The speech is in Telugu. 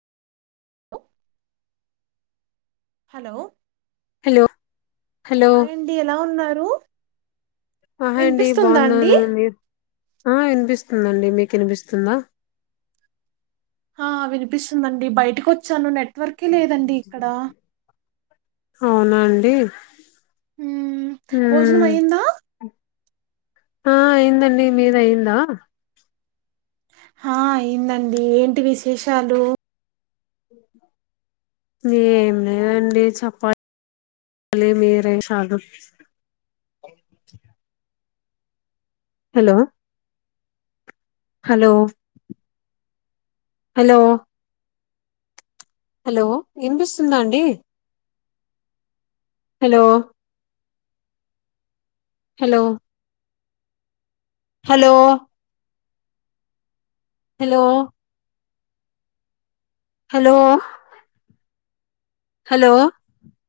హలో హలో హలో హాయండి ఎలా ఉన్నారు ఆహ అండి వినిపిస్తుందా అండి బాగున్నాను మీ ఆ వినిపిస్తు ఉందండి మీకు వినిపిస్తుందా ఆ వినిపిస్తుందిండి బయటకి వచ్చాను నెట్వర్కే లేదండి ఇక్కడ అవునాండి ఉమ్ భోజనం అయ్యిందా ఆ అయిందండి మీది అయిందా ఆ అయిందండి ఏంటి విశేషాలు ఏం లేదండి చెప్పాలి భలే మేరే సాగుక్ అ హలో హలో హలో హలో వినిపిస్తుందా అండి hello hello hello hello hello hello